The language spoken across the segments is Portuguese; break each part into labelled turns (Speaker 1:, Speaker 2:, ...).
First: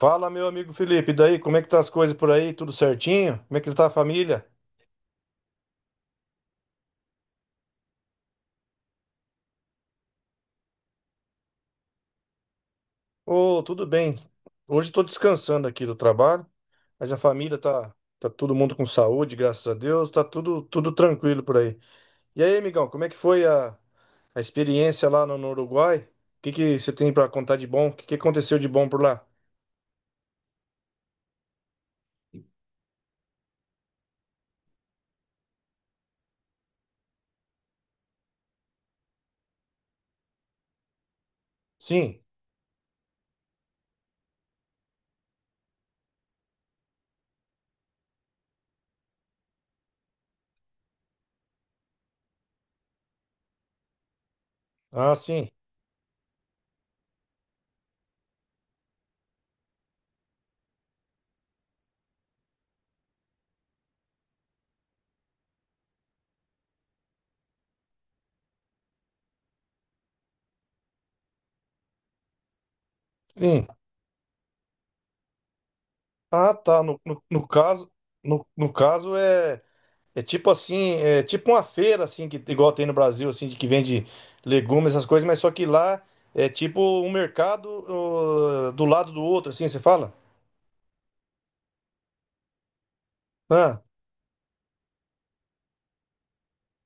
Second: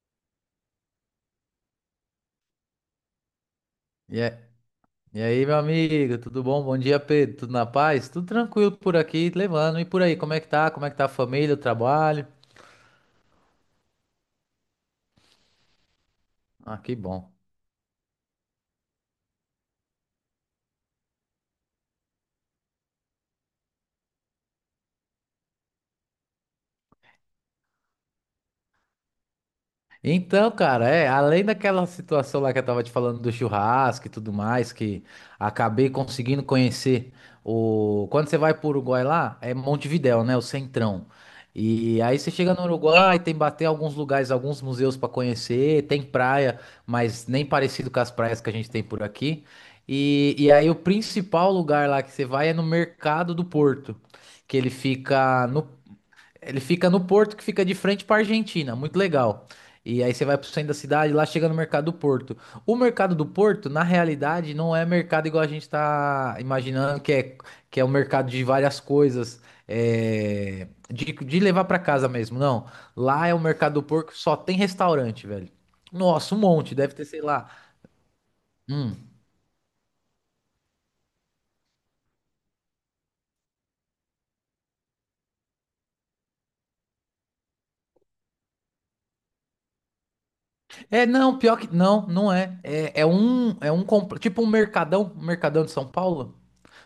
Speaker 1: Fala, meu amigo Felipe, e daí, como é que tá as coisas por aí? Tudo certinho? Como é que tá a
Speaker 2: E aí,
Speaker 1: família?
Speaker 2: meu amigo, tudo bom? Bom dia, Pedro. Tudo na paz? Tudo tranquilo por aqui, levando. E por aí, como é que tá? Como é que tá a família, o trabalho?
Speaker 1: Ô, tudo bem. Hoje estou descansando aqui do trabalho,
Speaker 2: Ah, que
Speaker 1: mas a
Speaker 2: bom.
Speaker 1: família tá todo mundo com saúde, graças a Deus, tá tudo tranquilo por aí. E aí, amigão, como é que foi a experiência lá no Uruguai? O que que você tem para contar de bom? O que que aconteceu de bom por lá?
Speaker 2: Então, cara, é, além daquela situação lá que eu tava te falando do churrasco e tudo mais, que acabei conseguindo conhecer o. Quando você vai pro Uruguai lá, é Montevidéu, né? O centrão. E aí
Speaker 1: Sim.
Speaker 2: você chega no Uruguai, tem bater alguns lugares, alguns museus pra conhecer, tem praia, mas nem parecido com as praias que a gente tem por aqui. E aí o principal lugar lá que você vai é no Mercado do Porto, que ele
Speaker 1: Ah,
Speaker 2: fica
Speaker 1: sim.
Speaker 2: no ele fica no porto que fica de frente para Argentina, muito legal. E aí você vai pro centro da cidade, lá chega no Mercado do Porto. O Mercado do Porto, na realidade, não é mercado igual a gente tá imaginando, que é um mercado de várias coisas, de levar para casa mesmo, não. Lá é o
Speaker 1: Sim.
Speaker 2: Mercado do Porto, só tem restaurante, velho. Nossa, um
Speaker 1: Ah,
Speaker 2: monte,
Speaker 1: tá.
Speaker 2: deve
Speaker 1: No,
Speaker 2: ter, sei
Speaker 1: no, no
Speaker 2: lá,
Speaker 1: caso, no, no caso é tipo assim, é tipo uma feira assim que igual tem no Brasil assim de que vende legumes essas coisas, mas só que lá é tipo um mercado ô, do lado do outro assim, você fala?
Speaker 2: É, não, pior que. Não, não é.
Speaker 1: Ah,
Speaker 2: Tipo um mercadão. Um mercadão de São Paulo.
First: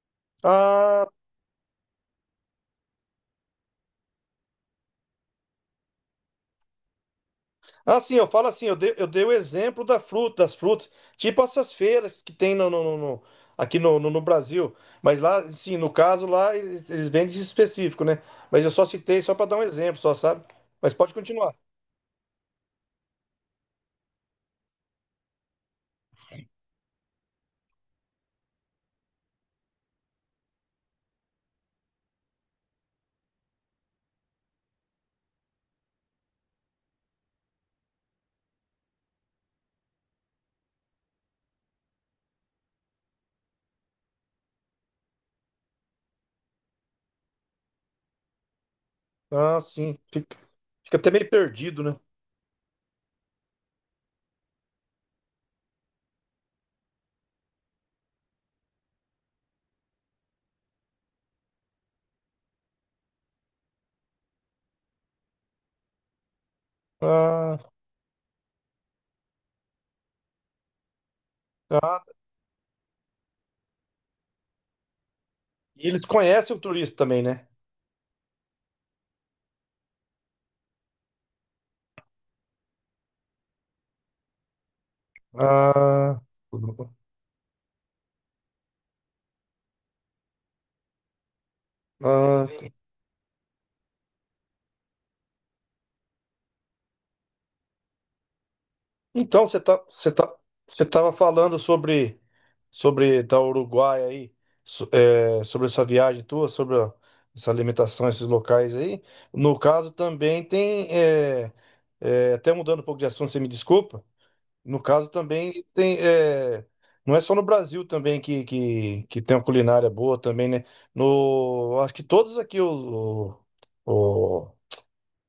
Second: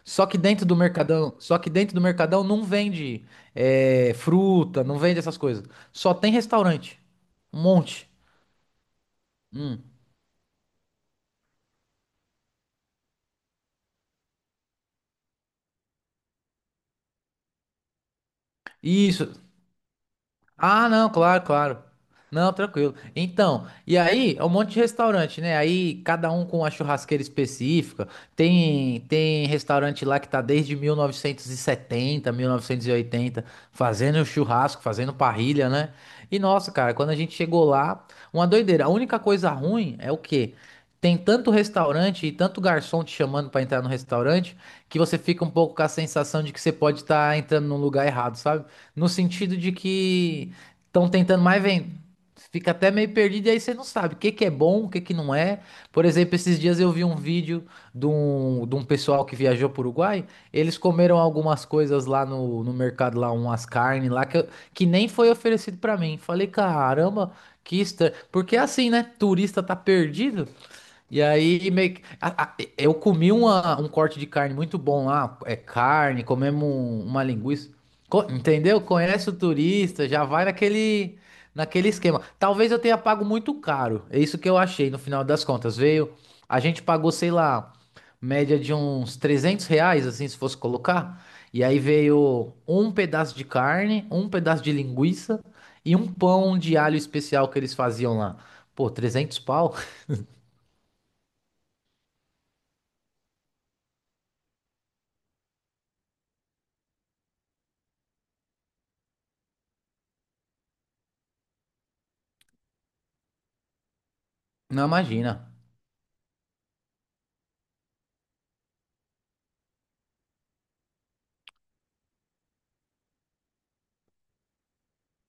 Speaker 1: ah,
Speaker 2: Só que dentro do mercadão não vende fruta, não vende essas coisas. Só tem restaurante. Um
Speaker 1: ah,
Speaker 2: monte.
Speaker 1: sim, eu falo assim, eu dei o exemplo
Speaker 2: Hum.
Speaker 1: da fruta, das frutas, tipo essas feiras que tem aqui no Brasil, mas lá, sim, no caso lá eles vendem esse específico, né? Mas eu só citei só
Speaker 2: Isso.
Speaker 1: para dar um exemplo, só sabe?
Speaker 2: Ah,
Speaker 1: Mas
Speaker 2: não,
Speaker 1: pode
Speaker 2: claro,
Speaker 1: continuar.
Speaker 2: claro. Não, tranquilo. Então, e aí é um monte de restaurante, né? Aí cada um com a churrasqueira específica. Tem restaurante lá que tá desde 1970, 1980 fazendo churrasco, fazendo parrilha, né? E nossa, cara, quando a gente chegou lá, uma doideira. A única coisa ruim é o quê? Tem tanto restaurante e tanto garçom te chamando pra entrar no restaurante que você fica um pouco com a sensação de que você pode estar entrando num lugar errado, sabe? No sentido
Speaker 1: Ah,
Speaker 2: de
Speaker 1: sim, fica,
Speaker 2: que
Speaker 1: fica
Speaker 2: estão
Speaker 1: até meio
Speaker 2: tentando mais
Speaker 1: perdido,
Speaker 2: vender.
Speaker 1: né?
Speaker 2: Fica até meio perdido e aí você não sabe o que que é bom, o que que não é. Por exemplo, esses dias eu vi um vídeo de um pessoal que viajou para o Uruguai. Eles comeram algumas coisas lá no mercado, lá umas carnes lá que, que nem foi oferecido para mim. Falei, caramba,
Speaker 1: Ah,
Speaker 2: que estranho. Porque é assim, né? Turista tá perdido. E aí, meio que-
Speaker 1: ah,
Speaker 2: a- eu comi um corte de carne muito bom lá. É
Speaker 1: e eles
Speaker 2: carne,
Speaker 1: conhecem o
Speaker 2: comemos
Speaker 1: turista também,
Speaker 2: uma
Speaker 1: né?
Speaker 2: linguiça. Entendeu? Conhece o turista, já vai naquele esquema. Talvez eu tenha pago muito caro. É isso que eu achei no final das contas. Veio,
Speaker 1: Ah,
Speaker 2: a gente pagou, sei lá, média de uns R$ 300, assim, se fosse colocar. E aí
Speaker 1: ah,
Speaker 2: veio um pedaço de carne, um pedaço de linguiça e um pão de alho especial que eles faziam lá. Pô, 300
Speaker 1: então você
Speaker 2: pau?
Speaker 1: tá, você tá, você tava falando sobre da Uruguai aí, sobre essa viagem tua, essa alimentação, esses locais aí. No caso também tem até mudando um pouco de assunto, você me desculpa. No
Speaker 2: Não
Speaker 1: caso
Speaker 2: imagina.
Speaker 1: também tem, não é só no Brasil também que tem uma culinária boa também, né? No acho que todos aqui o,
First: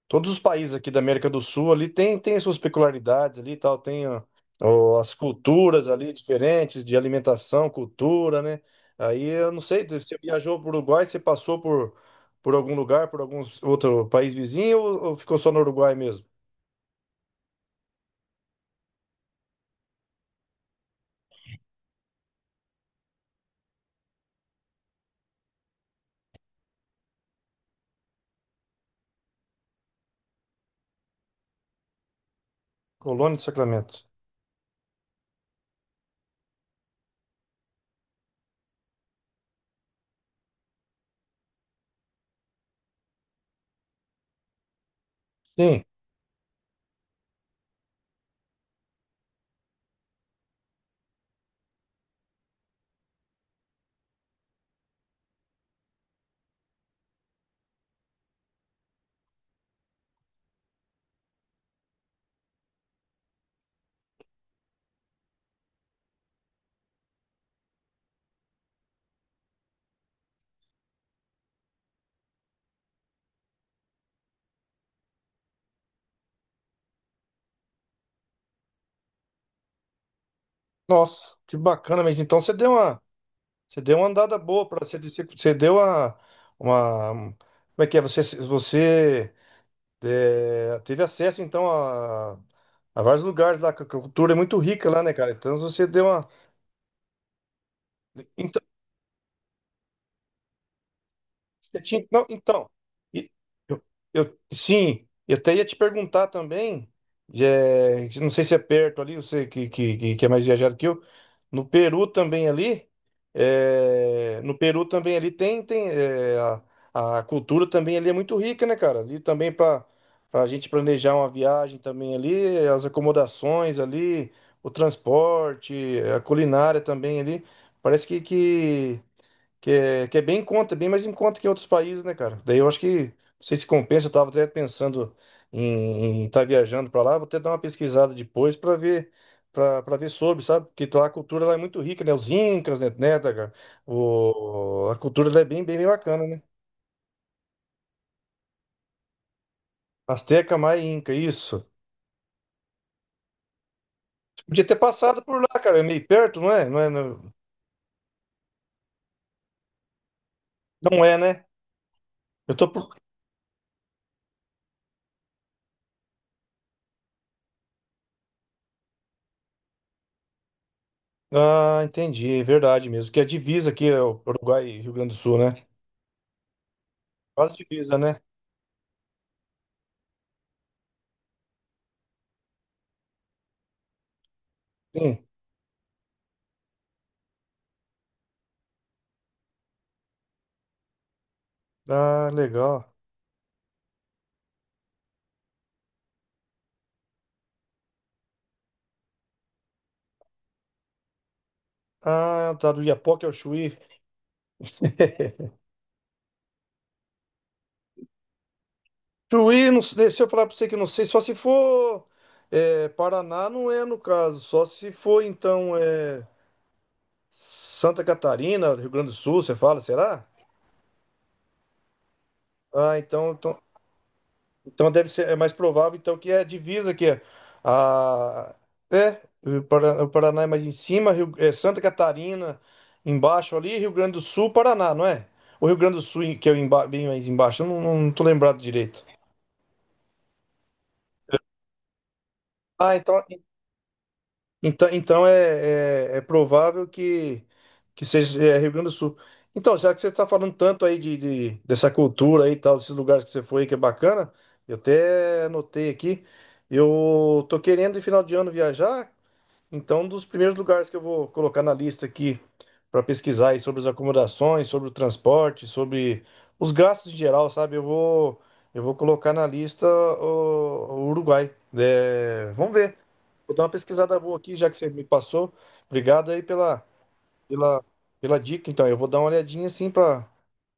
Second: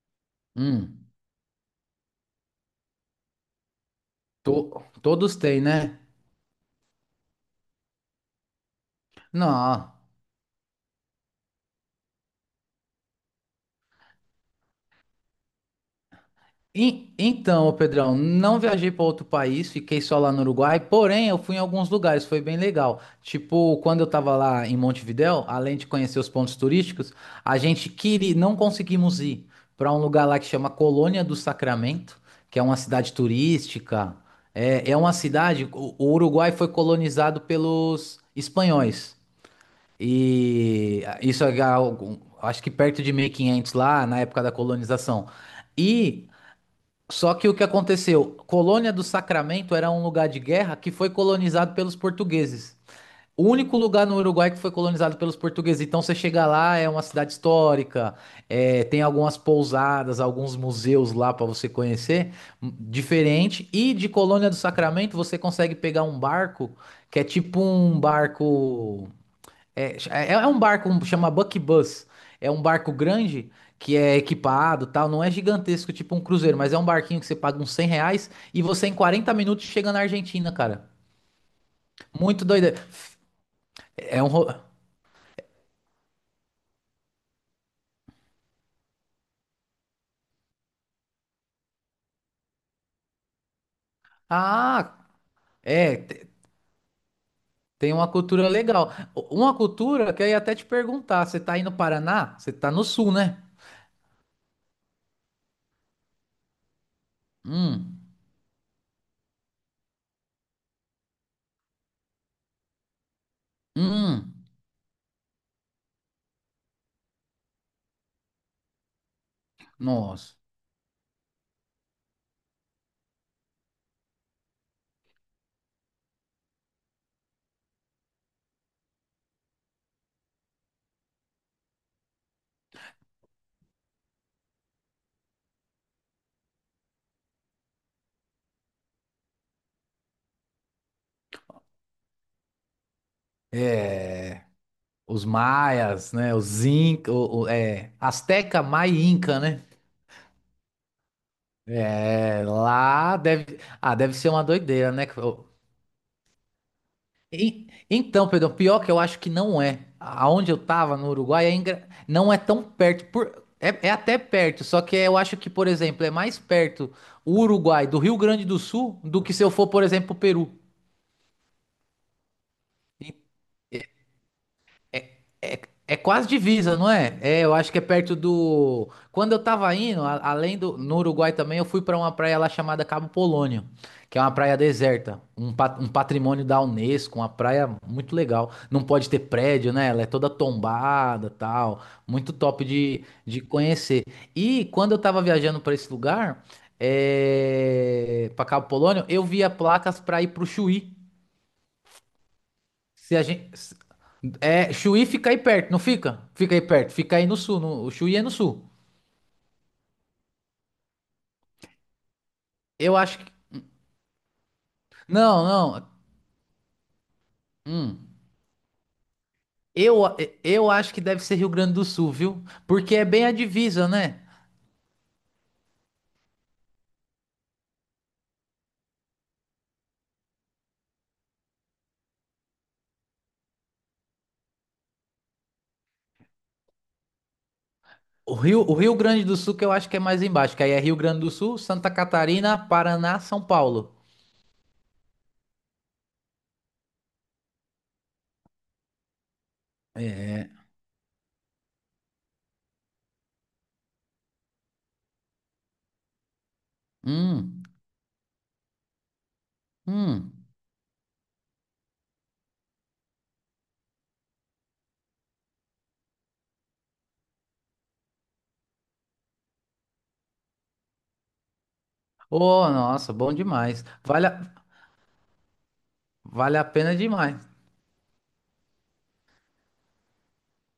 Speaker 1: Todos os países aqui da
Speaker 2: Hum,
Speaker 1: América do Sul ali tem suas peculiaridades ali e tal, tem ó, ó, as
Speaker 2: Todos têm,
Speaker 1: culturas
Speaker 2: né?
Speaker 1: ali diferentes de alimentação, cultura, né? Aí eu não sei,
Speaker 2: Não.
Speaker 1: você viajou para o Uruguai, você passou por algum lugar, por algum outro país vizinho ou ficou só no Uruguai mesmo?
Speaker 2: Então, ô Pedrão, não viajei para outro país, fiquei só lá no Uruguai, porém eu fui em alguns lugares, foi bem legal. Tipo, quando eu tava lá em Montevidéu, além de conhecer os pontos turísticos, a gente queria, não conseguimos ir para um lugar lá que chama Colônia do Sacramento, que é uma cidade
Speaker 1: Colônia de Sacramento.
Speaker 2: turística. É, é uma cidade, o Uruguai foi colonizado pelos espanhóis. E isso é algo, acho que perto de 1500 lá, na época da colonização.
Speaker 1: Sim.
Speaker 2: E só que o que aconteceu? Colônia do Sacramento era um lugar de guerra que foi colonizado pelos portugueses. O único lugar no Uruguai que foi colonizado pelos portugueses. Então você chega lá, é uma cidade histórica, é, tem algumas pousadas, alguns museus lá para você conhecer, diferente. E de Colônia do Sacramento você consegue pegar um barco que é tipo um barco. Chama Buck Bus. É um barco grande que é equipado, tal. Não é gigantesco, tipo um cruzeiro, mas é um barquinho que você paga uns R$ 100 e você em 40 minutos chega na Argentina, cara.
Speaker 1: Nossa, que bacana, mas então
Speaker 2: Muito
Speaker 1: você deu
Speaker 2: doido.
Speaker 1: uma, você deu uma
Speaker 2: É é um.
Speaker 1: andada
Speaker 2: ro-
Speaker 1: boa para você, como é que é? Você teve acesso, então, a vários lugares lá, que a cultura é muito rica lá,
Speaker 2: Ah,
Speaker 1: né, cara? Então, se você
Speaker 2: é.
Speaker 1: deu uma.
Speaker 2: Tem uma cultura legal. Uma cultura que eu ia até te perguntar. Você tá aí no
Speaker 1: Não,
Speaker 2: Paraná? Você
Speaker 1: então,
Speaker 2: tá no sul,
Speaker 1: e-
Speaker 2: né?
Speaker 1: eu, sim, eu até ia te perguntar também,
Speaker 2: Hum,
Speaker 1: não sei se é perto ali, você que é mais viajado que eu, no Peru também ali, é,
Speaker 2: hum.
Speaker 1: no Peru também ali tem a cultura também ali é muito rica, né, cara? Ali também para
Speaker 2: Nossa.
Speaker 1: a gente planejar uma viagem também ali, as acomodações ali, o transporte, a culinária também ali, parece que é bem em conta, bem mais em conta que em outros países, né, cara? Daí eu acho que, não sei se compensa, eu tava até pensando em estar viajando pra lá, vou até dar uma pesquisada depois pra ver, pra ver sobre, sabe? Porque lá a cultura lá é muito rica, né? Os incas, né, tá, cara?
Speaker 2: É.
Speaker 1: A
Speaker 2: Os
Speaker 1: cultura lá é bem, bem, bem
Speaker 2: maias,
Speaker 1: bacana,
Speaker 2: né?
Speaker 1: né?
Speaker 2: Os Inca, Azteca, Maia e Inca, né?
Speaker 1: Azteca, Maia, e Inca, isso.
Speaker 2: É, lá deve. Ah, deve ser uma
Speaker 1: Podia ter
Speaker 2: doideira, né?
Speaker 1: passado por lá, cara, é meio perto, não é? Não é, não
Speaker 2: Então, Pedro, pior que eu acho que não é. Aonde eu tava,
Speaker 1: não
Speaker 2: no
Speaker 1: é, né?
Speaker 2: Uruguai, não é
Speaker 1: Eu
Speaker 2: tão
Speaker 1: tô por.
Speaker 2: perto. É, é até perto, só que eu acho que, por exemplo, é mais perto o Uruguai do Rio Grande do Sul do que se eu for, por exemplo, pro Peru.
Speaker 1: Ah, entendi, é verdade mesmo, que é a divisa aqui, é o Uruguai e Rio Grande do Sul,
Speaker 2: É,
Speaker 1: né?
Speaker 2: é quase divisa, não é? É, eu
Speaker 1: Quase
Speaker 2: acho que é
Speaker 1: divisa,
Speaker 2: perto
Speaker 1: né?
Speaker 2: do. Quando eu tava indo, além do. No Uruguai também, eu fui pra uma praia lá chamada Cabo Polônio, que é uma praia
Speaker 1: Sim.
Speaker 2: deserta, um patrimônio da Unesco, uma praia muito legal. Não pode ter prédio, né? Ela é toda tombada, tal.
Speaker 1: Ah,
Speaker 2: Muito top
Speaker 1: legal.
Speaker 2: de conhecer. E quando eu tava viajando pra esse lugar, pra Cabo Polônio, eu via placas pra ir pro Chuí.
Speaker 1: Ah, tá, do
Speaker 2: Se a
Speaker 1: Iapoque ao
Speaker 2: gente.
Speaker 1: Chuí.
Speaker 2: Se- É, Chuí fica aí perto, não fica? Fica aí perto, fica aí no sul. O Chuí é no sul.
Speaker 1: Chuí, não sei, se eu falar pra você que eu não sei, só se for
Speaker 2: Eu acho que.
Speaker 1: Paraná, não é no caso, só se for
Speaker 2: Não,
Speaker 1: então
Speaker 2: não. Hum.
Speaker 1: Santa Catarina, Rio Grande do Sul, você fala,
Speaker 2: Eu,
Speaker 1: será?
Speaker 2: eu acho que deve ser Rio Grande do Sul, viu? Porque
Speaker 1: Ah,
Speaker 2: é bem
Speaker 1: então,
Speaker 2: a
Speaker 1: então,
Speaker 2: divisa, né?
Speaker 1: então deve ser, é mais provável então que é a divisa que é a é o Para- o Paraná é mais em cima, Santa Catarina embaixo ali, Rio Grande do Sul, Paraná, não é? O Rio Grande do Sul que é bem mais embaixo, eu não tô
Speaker 2: O
Speaker 1: lembrado
Speaker 2: Rio, o Rio
Speaker 1: direito.
Speaker 2: Grande do Sul que eu acho que é mais embaixo, que aí é Rio Grande do Sul, Santa Catarina,
Speaker 1: Ah,
Speaker 2: Paraná,
Speaker 1: então,
Speaker 2: São Paulo.
Speaker 1: então, então é provável que seja Rio Grande do Sul. Então, já que você está
Speaker 2: É.
Speaker 1: falando tanto aí de, dessa cultura aí e tal, desses lugares que você foi que é bacana, eu até anotei aqui. Eu tô
Speaker 2: Hum,
Speaker 1: querendo, de final de ano, viajar. Então, um dos
Speaker 2: hum.
Speaker 1: primeiros lugares que eu vou colocar na lista aqui para pesquisar aí sobre as acomodações, sobre o transporte, sobre os gastos em geral, sabe? Eu vou colocar na lista o Uruguai. É,
Speaker 2: Oh,
Speaker 1: vamos ver.
Speaker 2: nossa, bom
Speaker 1: Vou dar uma
Speaker 2: demais.
Speaker 1: pesquisada
Speaker 2: Vale
Speaker 1: boa
Speaker 2: a,
Speaker 1: aqui, já que você me passou. Obrigado aí
Speaker 2: vale a pena demais.
Speaker 1: pela, pela dica. Então, eu vou dar uma olhadinha assim para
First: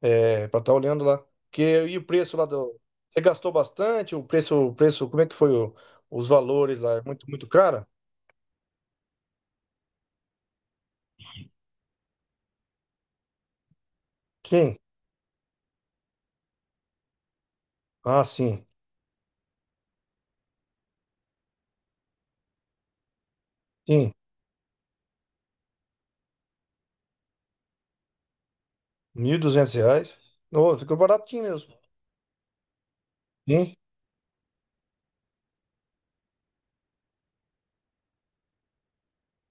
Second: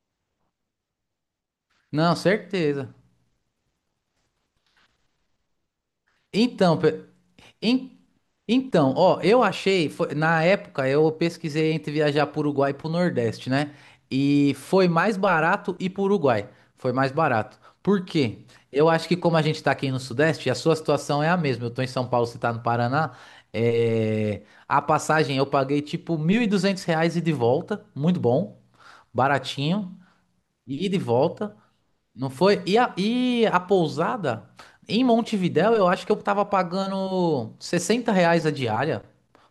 Speaker 1: é, para estar olhando lá. Que, e o
Speaker 2: Não,
Speaker 1: preço lá do.
Speaker 2: certeza.
Speaker 1: Você gastou bastante? O preço, como é que foi os
Speaker 2: Então,
Speaker 1: valores lá? É muito, muito caro?
Speaker 2: en- então, ó, eu achei, na época eu pesquisei entre viajar para Uruguai e para o Nordeste, né? E
Speaker 1: Sim.
Speaker 2: foi mais barato ir para Uruguai. Foi mais barato. Por
Speaker 1: Ah,
Speaker 2: quê?
Speaker 1: sim.
Speaker 2: Eu acho que como a gente está aqui no Sudeste, a sua situação é a mesma. Eu tô em São Paulo, você tá no Paraná.
Speaker 1: Sim.
Speaker 2: A passagem eu paguei tipo R$ 1.200 e de volta, muito bom,
Speaker 1: mil e duzentos
Speaker 2: baratinho,
Speaker 1: reais. Ô,
Speaker 2: e
Speaker 1: ficou
Speaker 2: de
Speaker 1: baratinho
Speaker 2: volta.
Speaker 1: mesmo.
Speaker 2: Não foi? E a
Speaker 1: Sim.
Speaker 2: pousada em Montevidéu, eu acho que eu tava pagando R$ 60 a diária.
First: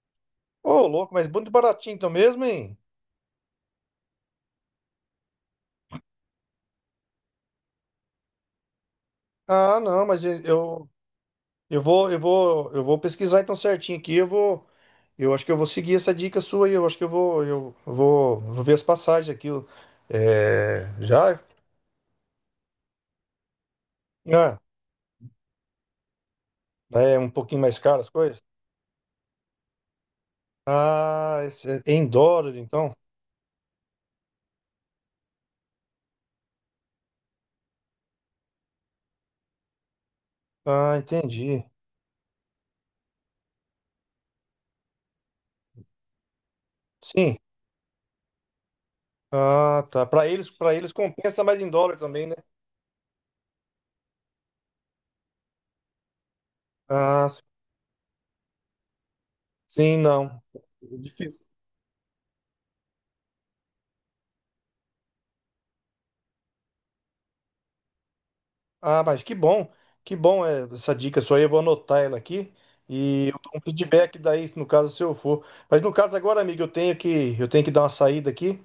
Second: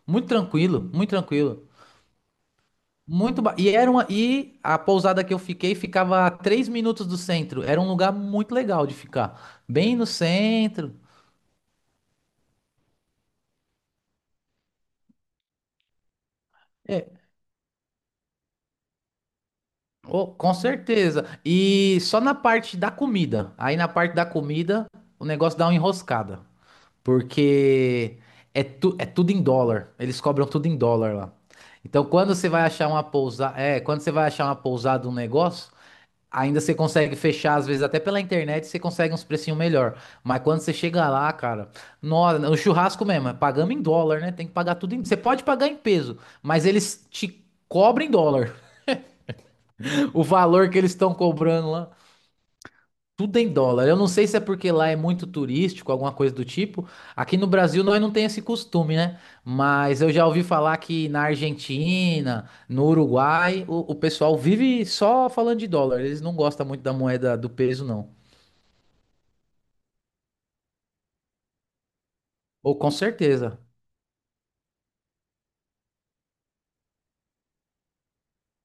Speaker 2: Muito
Speaker 1: Ô,
Speaker 2: tranquilo, muito
Speaker 1: louco, mas muito
Speaker 2: tranquilo.
Speaker 1: baratinho então mesmo, hein?
Speaker 2: E era e a pousada que eu fiquei ficava a 3 minutos do centro. Era um lugar muito legal de ficar.
Speaker 1: Ah,
Speaker 2: Bem
Speaker 1: não,
Speaker 2: no
Speaker 1: mas eu, eu
Speaker 2: centro.
Speaker 1: eu vou, eu vou, eu vou pesquisar então certinho aqui. Eu acho que eu vou seguir essa dica sua aí. Eu acho que eu
Speaker 2: É,
Speaker 1: vou, eu vou, vou ver as passagens aqui.
Speaker 2: oh, com
Speaker 1: É,
Speaker 2: certeza.
Speaker 1: já?
Speaker 2: E só na parte da comida. Aí na parte da
Speaker 1: Ah,
Speaker 2: comida, o negócio dá uma enroscada.
Speaker 1: é um pouquinho mais caro as
Speaker 2: Porque
Speaker 1: coisas?
Speaker 2: é tudo em dólar. Eles cobram tudo em dólar lá.
Speaker 1: Ah, esse é
Speaker 2: Então,
Speaker 1: em
Speaker 2: quando você
Speaker 1: dólar
Speaker 2: vai achar
Speaker 1: então?
Speaker 2: uma pousada, um negócio, ainda você consegue fechar, às vezes até pela internet, você consegue uns precinhos melhor. Mas quando você
Speaker 1: Ah,
Speaker 2: chega lá,
Speaker 1: entendi.
Speaker 2: cara, nossa, o churrasco mesmo, é pagamos em dólar, né? Tem que pagar tudo em, você pode pagar em peso, mas eles
Speaker 1: Sim.
Speaker 2: te cobram em dólar.
Speaker 1: Ah, tá.
Speaker 2: O
Speaker 1: Para eles,
Speaker 2: valor
Speaker 1: para
Speaker 2: que
Speaker 1: eles
Speaker 2: eles estão
Speaker 1: compensa mais em
Speaker 2: cobrando lá.
Speaker 1: dólar também, né?
Speaker 2: Tudo em dólar. Eu não sei se é porque lá é muito turístico, alguma coisa do tipo.
Speaker 1: Ah,
Speaker 2: Aqui no Brasil nós não tem esse costume, né?
Speaker 1: sim,
Speaker 2: Mas eu já
Speaker 1: não.
Speaker 2: ouvi falar
Speaker 1: É
Speaker 2: que na
Speaker 1: difícil.
Speaker 2: Argentina, no Uruguai, o pessoal vive só falando de dólar. Eles não gostam muito da moeda do peso, não.
Speaker 1: Ah, mas que bom essa dica sua aí, eu vou anotar ela aqui
Speaker 2: Ou com
Speaker 1: e eu dou
Speaker 2: certeza.
Speaker 1: um feedback daí, no caso, se eu for. Mas no caso agora, amigo, eu tenho que dar uma saída aqui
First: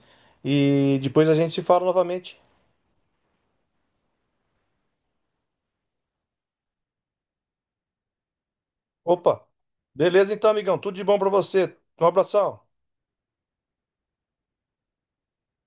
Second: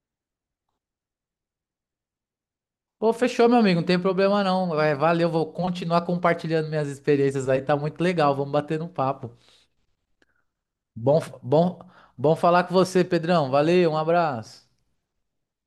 Speaker 1: e depois a gente se fala novamente.
Speaker 2: Ô, fechou, meu amigo. Não tem problema não. É, valeu, vou continuar compartilhando minhas experiências aí. Tá muito legal. Vamos bater um papo.
Speaker 1: Opa, beleza então, amigão, tudo de bom
Speaker 2: Bom,
Speaker 1: pra você.
Speaker 2: bom,
Speaker 1: Um
Speaker 2: bom
Speaker 1: abração.
Speaker 2: falar com você, Pedrão. Valeu, um abraço.